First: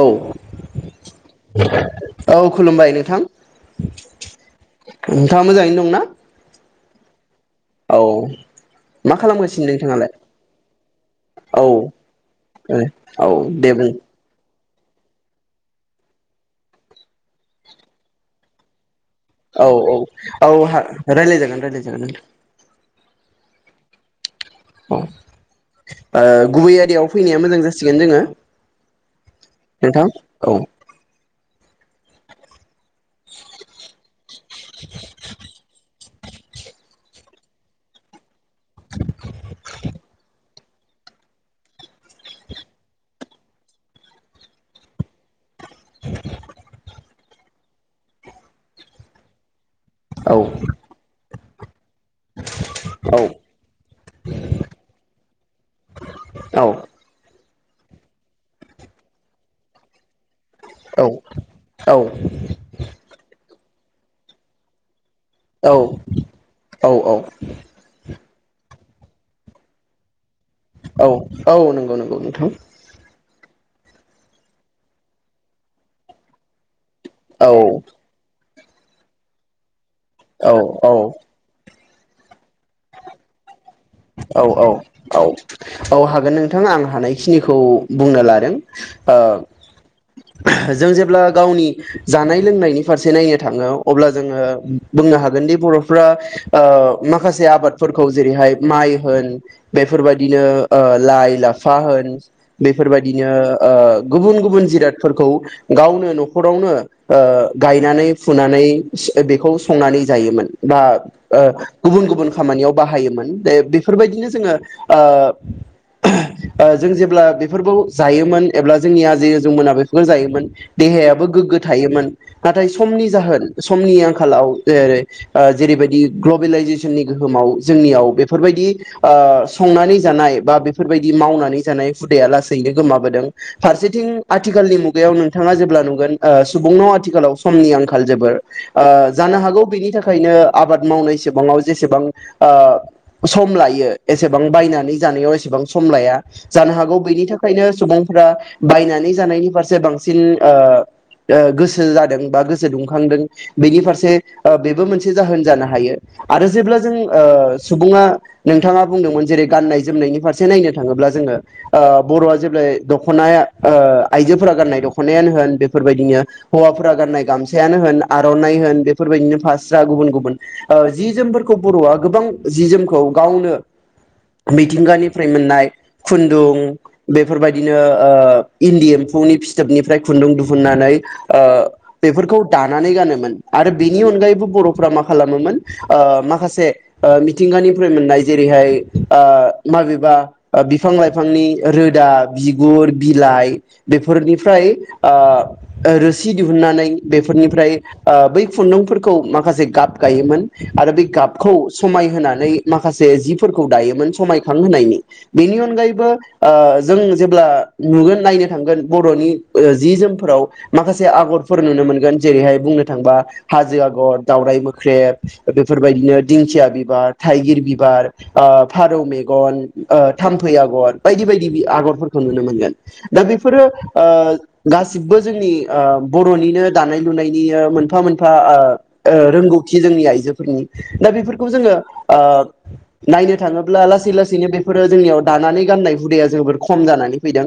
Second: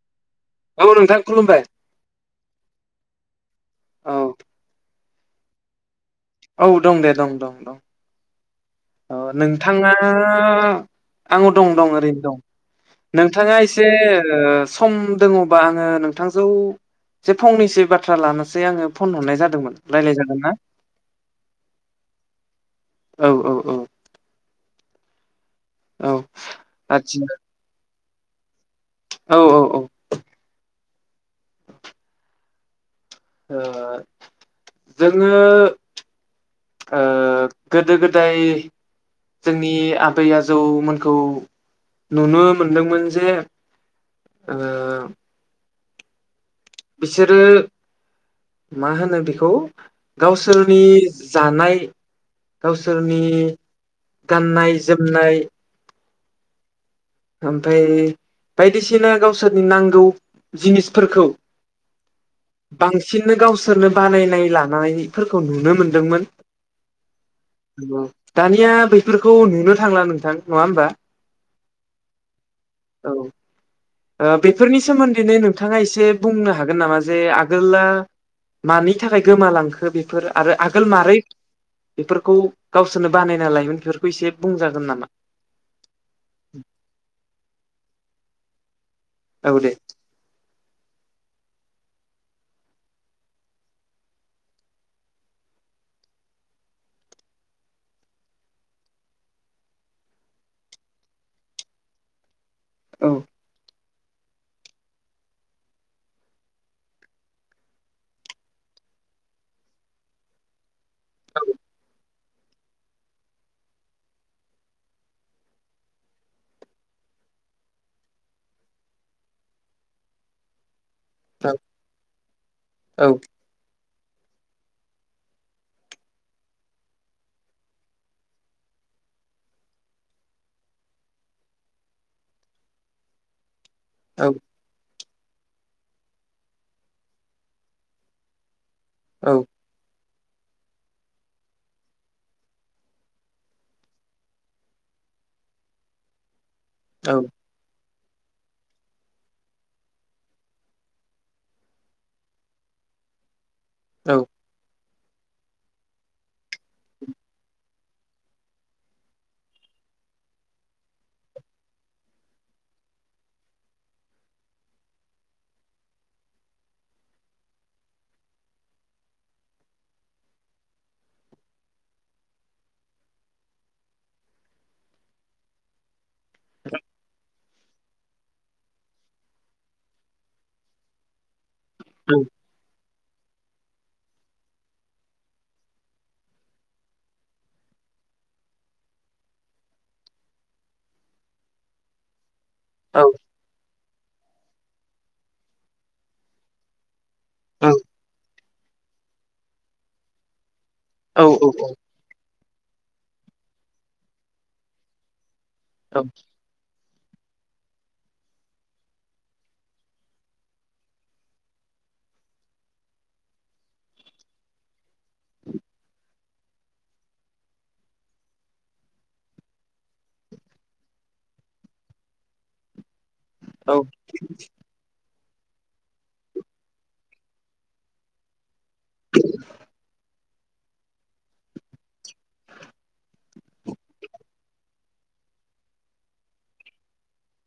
औ। औ नोंथां खुलुमबाय औ खुलुमबाय नोंथां। औ नोंथाङा मोजाङैनो दंना? औ दं दे दं दं। औ। अ मा खालामगासिनो नोंथाङा नोंथाङालाय आं औ दं दं ओरैनो दं औ नोंथाङा दे एसे बुं ओ सम दंङोबा आङो नोंथांजौ जे फंनैसो बाथ्रा लानोसै आङो फन हरनाय औ जादोंमोन औ रायज्लाय जागोन औ ना हा रायलाय जागोन रायलाय जागोन नोंथां औ औ औ। औ। औ ओ गुबै आयदायाव आदसा फैनाया मोजां जासिगोन जोंङो। औ औ औ ओ नोंथां औ। ओ जोंङो ओ गोदो गोदाय जोंनि आ बै आजौमोनखौ नुनो मोनदोंमोन जे ओ बिसोरो मा होनो बेखौ औ गावसोरनि जानाय गावसोरनि गाननाय जोमनाय औ ओमफाय बायदिसिना गावसोरनि नांगौ औ जिनिसफोरखौ औ बांसिननो गावसोरनो बानायनाय लानायफोरखौ नुनो मोनदोंमोन औ दानिया बैफोरखौ नुनो थांला नोंथां नङा होमबा? औ औ नंगौ नंगौ नोंथां औ। ओ बेफोरनि सोमोन्दैनो नोंथाङा एसे बुंनो हागोन नामा जे औ आगोला मानि थाखाय गोमालांखो बेफोर औ आरो आगोल औ मारै बेफोरखौ गावसोरनो बानायना लायोमोन बेफोरखौ एसे औ बुंजागोन नामा? औ औ हागोन नोंथां आं हानायखिनिखौ बुंनो लादों। ओ औ दे। जों जेब्ला गावनि जानाय लोंनायनि फारसे नायनो थांङो अब्ला जोंङो बुंनो हागोनदि बरफ्रा ओ माखासे आबादफोरखौ जेरैहाय माइ होन बेफोरबायदि बिलो ओ लाय लाफा होन बेफोरबायदिनो औ ओ गुबुन गुबुन जिरादफोरखौ गावनो नखरावनो ओ गायनानै फुनानै बेखौ संनानै जायोमोन। बा ओ गुबुन गुबुन खामानियाव बाहायोमोन दे बेफोरबायदिनो जोङो। ओ जों जेब्ला बेफोरखौ जायोमोन एब्ला जोंनि आजै आजौ मोना बेफोरफोरखौ जायोमोन। देहायाबो गोग्गो थायोमोन नाथाय समनि जाहोन। खमनि आंखालाव जेरै ओ जेरैबायदि ग्लबेलाइजेसननि गोहोमाव जोंनियाव बेफोरबायदि ओ। संनानै जानाय बा बेफोरबायदि मावनानै जानाय हुदाया लासैनो गोमाबोदों। फारसेथिं आथिखालनि मुग बेयाव नोंथाङा जेब्ला नुगोन ओ सुबुंनाव आथिखालाव समनि आंखाल जोबोर ओ जानो हागौ बेनि थाखा खायनो आबाद मावनायसेबांङाव जेसेबां ओ सम लायो एस सेबां बायनानै जानायाव एसेबां सम लाया। जानो हागौ बेनि थाखायनो सुबुं फोरा बायनानै जानायनि फारसे बांसिन ओ ओ गोसो जादों बा गोसो दुंखांदों। बिनि फारसे‌ ओ बेबो मोनस से जाहोन जानो हायो आरो जेब्ला जों ओ सुबुङा नोंथाङा बुंदोंमोन जेरै गाननाय जोमनायनि फारसे नायनो थाङोब्ला जोङो ओ बर'आ जेब्लाय दख'ना ओ आइजोफोरा गाननाय दख'नायानो होन बेफोरबायदिनो हौवाफोरा गाननाय गामसायानो होन आर'नाइ होन बेफोरबायदिनो फास्रा गुबुन गुबुन ओ जि जोमफोरखौ बर'आ गोबां जि जोमखौ गावनो मिथिंगानिफ्राय मोननाय खुन्दुं बेफोरबायदि दिनो ओ इन्दि एम्फौनि फिथोबनिफ्राय खुन्दुं दिहुननानै ओ बेफोरखौ दानानै गानो मोन आरो बेनि अनगायैबो बर'फ्रा मा खालामोमोन ओ माखासे ओ मिथिंगानिफ्राय मोननाय जेरैहाय ओ माबेबा ओ बिफां लाइफांनि रोदा बिगुर बिलाइ बेफोरनिफ्राय ओ रोसि दिहुननानै बेफोरनिफ्राय ओ बै खुन्दुंफोरखौ माखासे गाब गायोमोन। आरो बे गाबखौ समायहोनानै माख खासे जिफोरखौ दायोमोन समायखां होनायनि। बेनि अनगायैबो ओ जों जेब्ला नुगोन नायनो थांगोन बर'नि ओ जि जोमफोराव माखासे आगरफोर नुनो मोनगोन जेरैहाय बुंनो थांबा हाजो आगर दावराय मोख ख्रेब बेफोरबायदिनो दिंखिया बिबार थाइगिर बिब बार ओ फारौ मेगन ओ थाम्फै आगर बायदि बायदि बि आगरफोरखौ नुनो मोनगोन दा बेफोरो ओ गासिबबो जोंनि ओ बर'निनो दानाय लुनायनि ओ मोनफा मोनफा ओ ओ रोंगौथि जोंनि आइजो उम दा बेफोरखौ जोङो ओ नायनो थाङोब्ला लासै लासैनो बेफोरो जोंनियाव दानानै गाननाय हुदाया जोबोर खम जानानै फैदों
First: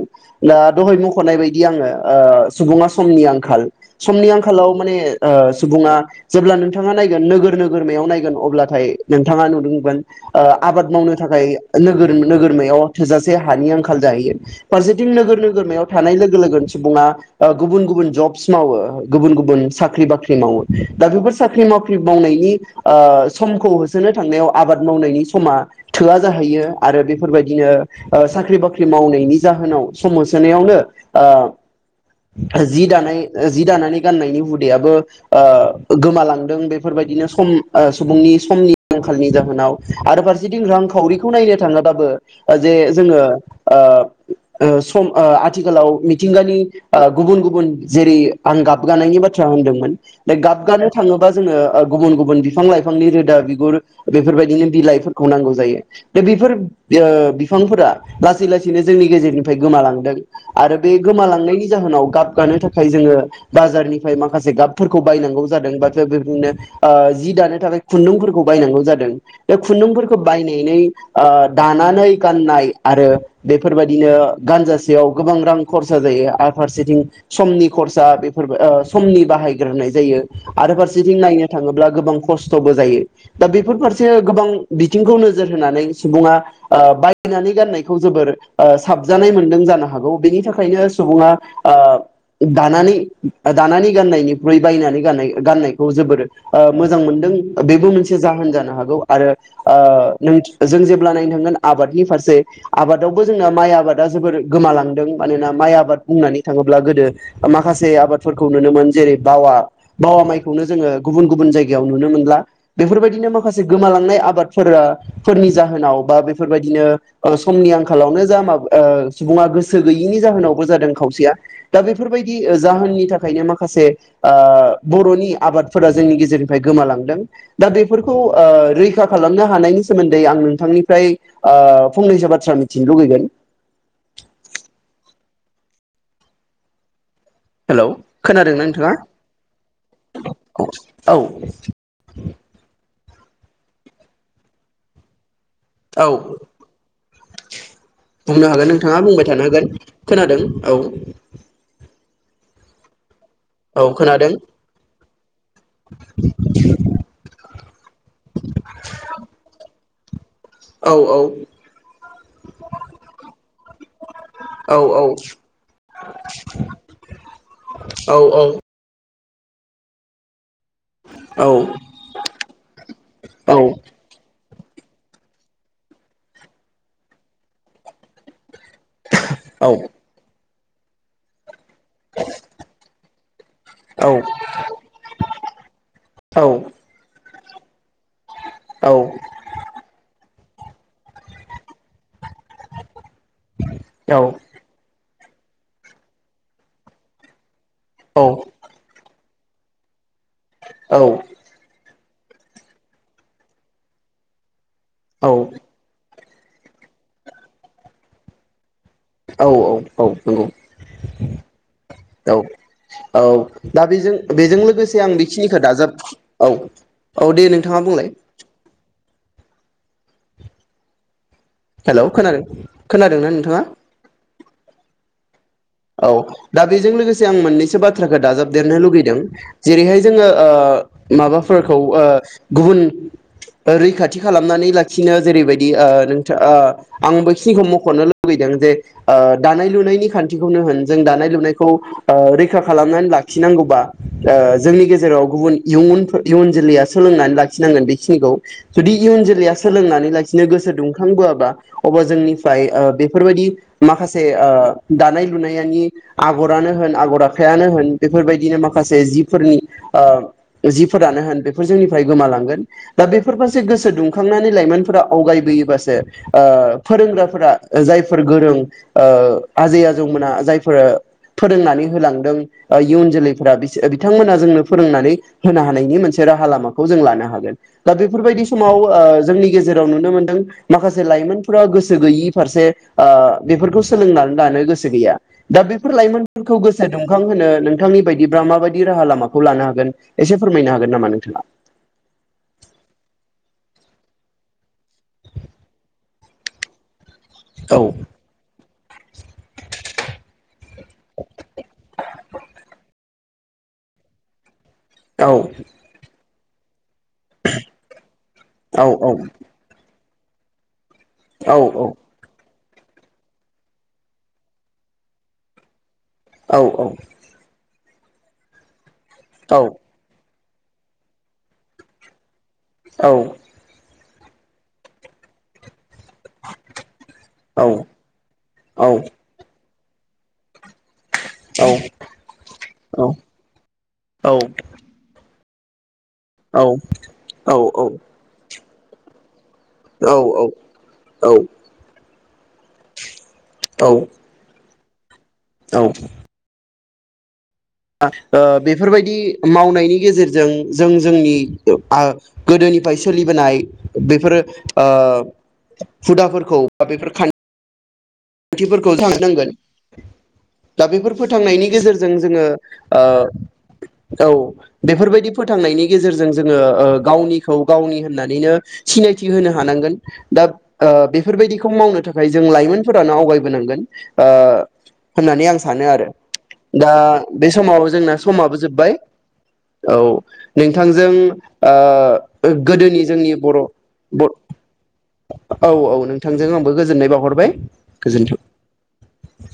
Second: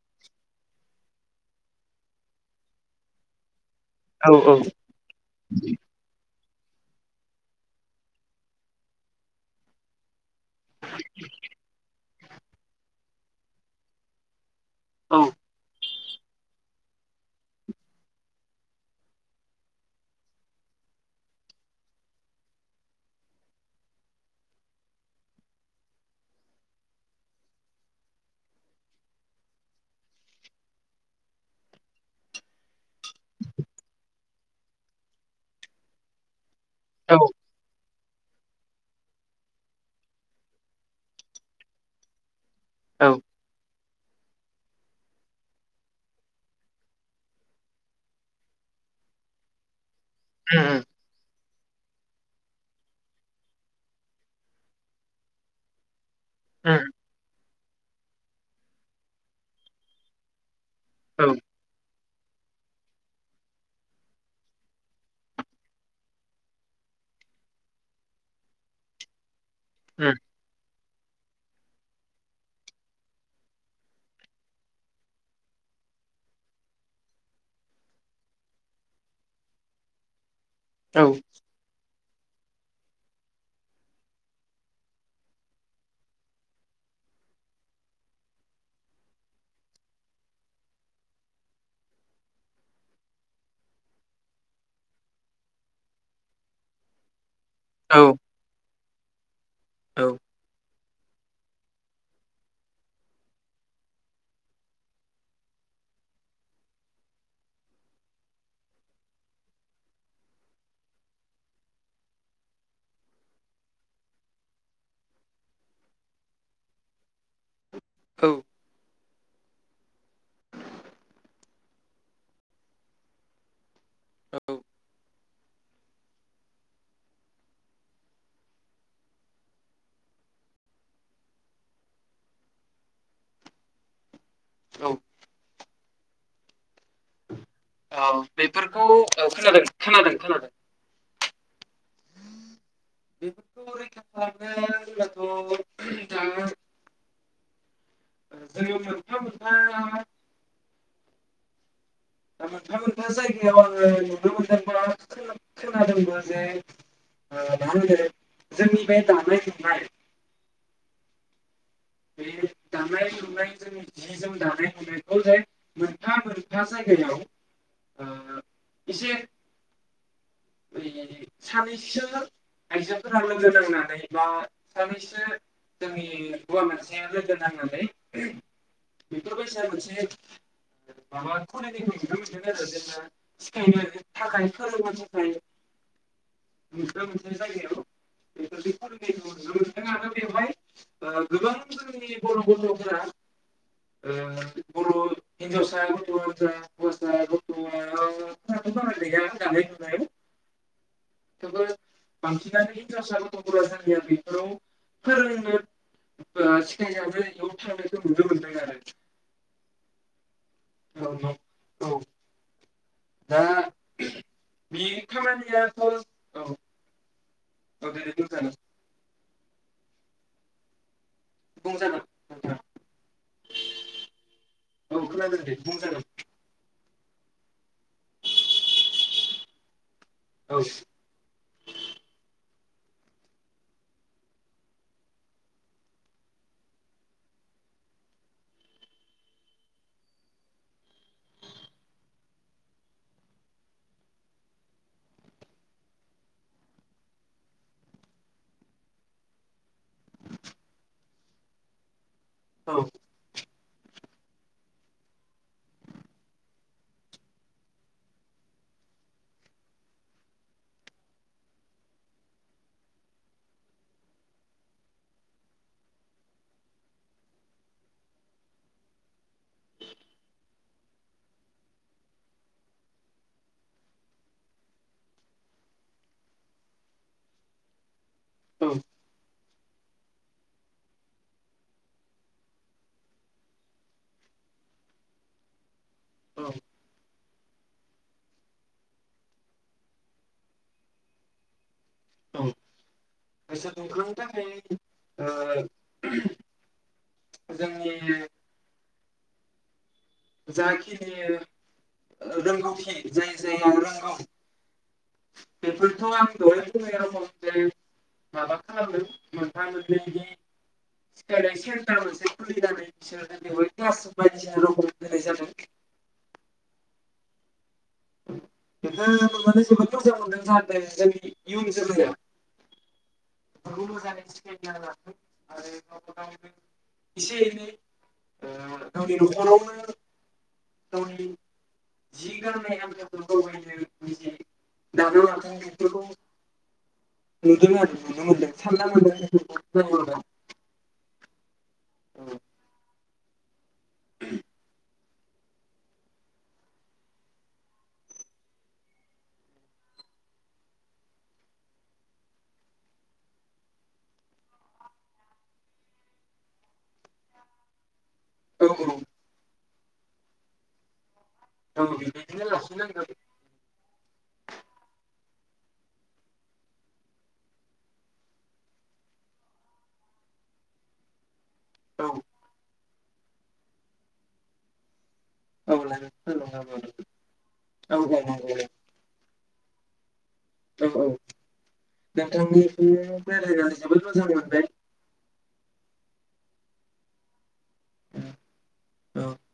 दा दहाय मख'नाय बायदि आङो ओ सुबुङा समनि आंखाल समनि आंखालाव माने ओ सुबुङा जेब्ला नोंथाङा नायगोन नोगोर नोगोरमायाव नायगोन अब्लाथाय नोंथाङा नुनोमोनगोन ओ आबाद मावनो थाखाय नोगो नोगोरमायाव थोजासे हानि आंखाल जायो। फारसेथिं नोगोर नोगोरमायाव थानाय लोगोन सुबुंङा गुबुन गुबुन जबस मावो गुबुन गुबुन साख्रि बाख्रि मावो दा बेफोर साख्रि मावख्रि मावनायनि ओ समखौ होसोनो थांनायाव आबाद मावनायनि समा थोआ जाहैयो आरो बेफोरबायदिनो ओ साख्रि बाख्रि मावनायनि जाहोनाव सम होसोनाया लानो ओ जि दानाय जि दानानै गाननाय हुदायाबो ओ गोमालां दों बेफोरबायदिनो सम ओ सुबुंनि समनि आंखालनि जा होनाव आरो फारसेथिं रांखावरिखौ नायनो थाङोबाबो जे जोङो ओ ओ सम ओ आथिखालाव मिथिंगानि ओ गुबुन गुबुन जेरै आं गाबगानायनि बाथ्रा होनदोंमोन। बे गाबगानोनो थाङोबा जोङो गुबुन गुबुन बिफां लाइफांनि रोदा बिगुर बेफोरबायदिनो बिलाइफोरखौ नांगौ जायो। बेफोर ओ बिफांफोरा लासै लासैनो जोंनि गेजेरनिफ्राय गोमालांदों। आरो बे गोमालांनायनि जाहोनाव गाब गानो थाखाय जोङो बाजारनिफ्राय माखासे गाबफोरखौ बायनांगौ जादों बा बेबादिनो ओ जि दानो थाखाय खुन्दुंफोरखौ बायनांगौ जादों। [unintelligible] बे खुन्दुंफोरखौ बायनायनै ओ दानानै गाननाय आरो बेफोरबायदिनो गानजासेयाव गोबां रां खरसा जायो आर फारसेथिं समनि खरसा बेफोर ओ समनि बाहायग्रोनाय जायो। आरो फारसेथिं नायनो थाङोब्ला गोबां खस्थ'बो जायो दा बेफोर गोबां बिथिंखौ नोजोर होनानै सुबुङा ओ बायनानै गाननायखौ जोबोर साबजानाय मोनदों जानो हागौ बेनि थाखायनो सुबुङा ओ दानानै दानानै गाननायनिख्रुइ बायनानै गाननाय गाननायखौ जोबोर मोजां ओ मोनदों। बेबो मोनसे जाहोन जानो हाग गौ आरो ओ नों जों जे ब्ला नायनो थांगोन आबादनि फारसे आबादावबो जोंना माइ आबादा जोबोर गोमालांदों मानोना माइ आबाद बुंनानै थाङोब्ला गोदो माखासे आबादफोरखौ नुनोमोन जेरै बावा बावा माइखौनो जोङो गुबुन गुबुन जायगायाव नुनो मोनला बेफोरबायदिनो माखासे गोमालांनाय आबादफोरा फोरनि जाहोनाव बा बेफोरबायदिनो समनि आंखालावनो जा मा ओ सुबुङा गोसो गैयिनि जाहोनावबो जादों खावसेया दा बेफोरबायदि जाहोननि थाखायनो माखासे आ बर'नि आबादफोरा जोंनि गेजेरनिफ्राय गोमालांदों दा बेफोर खौ रैखा खालामनो हानायनि सोमोन्दै आं नोंथांनिफ्राय ओ फंनैसो बाथ्रा मिथिनो लुबैगोन। ओ, हेलौ औ खोनादोंना बेफोरखौ नोंथाङा खोनादों खोनादों खोनादों। औ बेफोरखौ रैखा खालामनो जायोब्लाथ' औ [inaudible] बुंनो हागोन जोङो नोंथाङा मोनफा बुंबाय थानो मोनफा हागोन खोनादों औ ओ मोनफा मोनफा जायो औ खोनादों खोनादोंबो जे ओ, मा होनगो जोंनि बे दामनाय लुनाय औ औ बे दानाय लुनायजों जि जोम दानाय औ लुनायखौ जे मोनफा मोनफा जायगायाव औ ओ एसे औ [unintelligible] सानैनसो आइजोफोरा लोगो औ औ नांनानै बा सानैसो जोंनि हौवा मानसेया लोगो नांनानै बेफोर बायसा औ मोनसे माबा फरायनायखौ नुनो मोनदों आरो जेब्ला सिखायनो थाखाय फोरोंनो थाखाय नुदों गुबुन जायगायाव बेफोरदि फरायनायखौ नुनो मोन्दों बेवहाय ओ गोबां जोंनि बर' गथ'फोरा ओ बर' हिन्जावसाया गथ'फोर जा हौवासा गथ' औ फैनानै नुनाय थबो बांसिनानो हिनावसा गथ'फोरा जोंनिया बेफोराव फोरोंनो ओ सिखायजानो बेयाव थांनो जों नुनो मोनदों आरो औ औ औ नंगौ औ नंगौ औ औ दा बेजों बेजों लोगोसे आं बेखिनिखौ खामानियाथ' औ दाजाब औ औ दे नोंथाङा दे बुंलाय दे बुंजागोन बुंजागोन हेलौ नोंथां खोनादों खोनादोंना नोंथाङा? औ खोनादों दे बुंजागोन औ दा बि- बेजों लोगोसे आं मोननैसो बाथ- बाथ्राखौ दाजाबदेरनो लुुबैदों जेरैहाय जोङो ओ औ माबाफोरखौ ओ गुबुन रैखाथि खालामनानै लाखिनो जेरैबायदि ओ‌ नोंथाङ ओ आं बैखिनिखौ मख'नो लुुबैदों जे ओ दानाय लुनायनि खान्थि खौनो होन जों दानाय लुनायखौ ओ रैखा खालामनानै लाखिनांगौबा ओ जोंनि गेजेराव गुबुन इयुनफो इयुन जोलैया सोलोंनानै लाखिनांगोन बेखिनिखौ जुदि इयुन जोलैया सोलोंनानै लाखिनो गोसो दुंखांबोआबा अब्ला जोंनि- फ्राइ ओ‌ बेफोरबायदि- माखासे ओ दानाय लुनायनि आगरानो होन आगर आखायानो होन बेफोरबायदिनो माखासे जिफोरनि ओ जिफोरानो होन बेफोर जोंनिफ्राय गोमालांगोन दा बेफोर फारसे गोसो दुंखांनानै लाइमोनफोरा आवगायबोयोबासो ओ फोरोंग्राफोरा जायफोर गोरों ओ आजै आजौमोना जायफोर फोरोंनानै होलांदों इयुन जोलैफोरा बिसो बिथांमोनहा जोंनो फोरोंनानै होनो हानायनि मोनसे राहा लामाखौ जों लानो हागोन दा बे बेफोरबायदि समाव ओ जोंनि गेजेर जेराव नुनो‌ मोनदों माखासे लाइमोनफोरा गोसो गैयि फारसे ओ बेफोरखौ सोलोंना लानो गोसो गैया दा बे फोर लाइमोनफोरखौ गोसो दुंखां होनो नोंथांनि बायदिब्ला माबायदि राहा लामाखौ लानो हागोन एसे फोरमायनो हागोन नामा नोंथाङा? औ‌ गोसो दुंखांनो थाखाय ओ औ जोंनि जाखिनि रोंगौथि जाय जाया रोंगौ औ द [unintelligible] जोंनि सिखायनाइ औ औ सेलथा‌‌ मोनसे खुलि [unintelligible] होनाय जादों औ औ [inaudible] औ [unintelligible] [unintelligible] औ [unintelligible] गाव गावनो एसे औ एनै ओ गावनि न'खरावनो गावनि जि गारनाय [unintelligible] नों बेफोरखौ औ औ औ द थानना मोन औ औ औ औ औ औ ओ बेफोरबायदि मावनायनि गेजेरजों जों जोंनि गोदोनिफ्राय सोलिबोनाय बेफोर हुदाफोरखौ बा बेफोर खान्थि। औ खथिफोरखौ जाबनांगोन। दाबिफोर फोथांनायनि गेजेरजों जोङो बेबायदिनो लाखिनांगौ ओ औ बेफोरबायदि। फोथांनायनि गेजेरजों जोंङो गावनिखौ गावनि होननानैनो सिनायथि होनो हानांगोन दा बेफोरबायदिखौ। खौ मावनो औ थाखाय जों लाइमोन। फोरानो आवगायबोनांगोन होननानै आं औ सानो आरो लानांगौ दा बे समाव औ जोंना नंगौ समाबो जोब्बाय। औ औ औ नोंथांजों गोदोनि नोंथांनिसिम जोंनि बर रायज्लायनानै जोबोद मोजां मोनबाय औ-औ नोंथांजों आंबो गोजोननाय बावहरबाय। गोजोन्थों। औ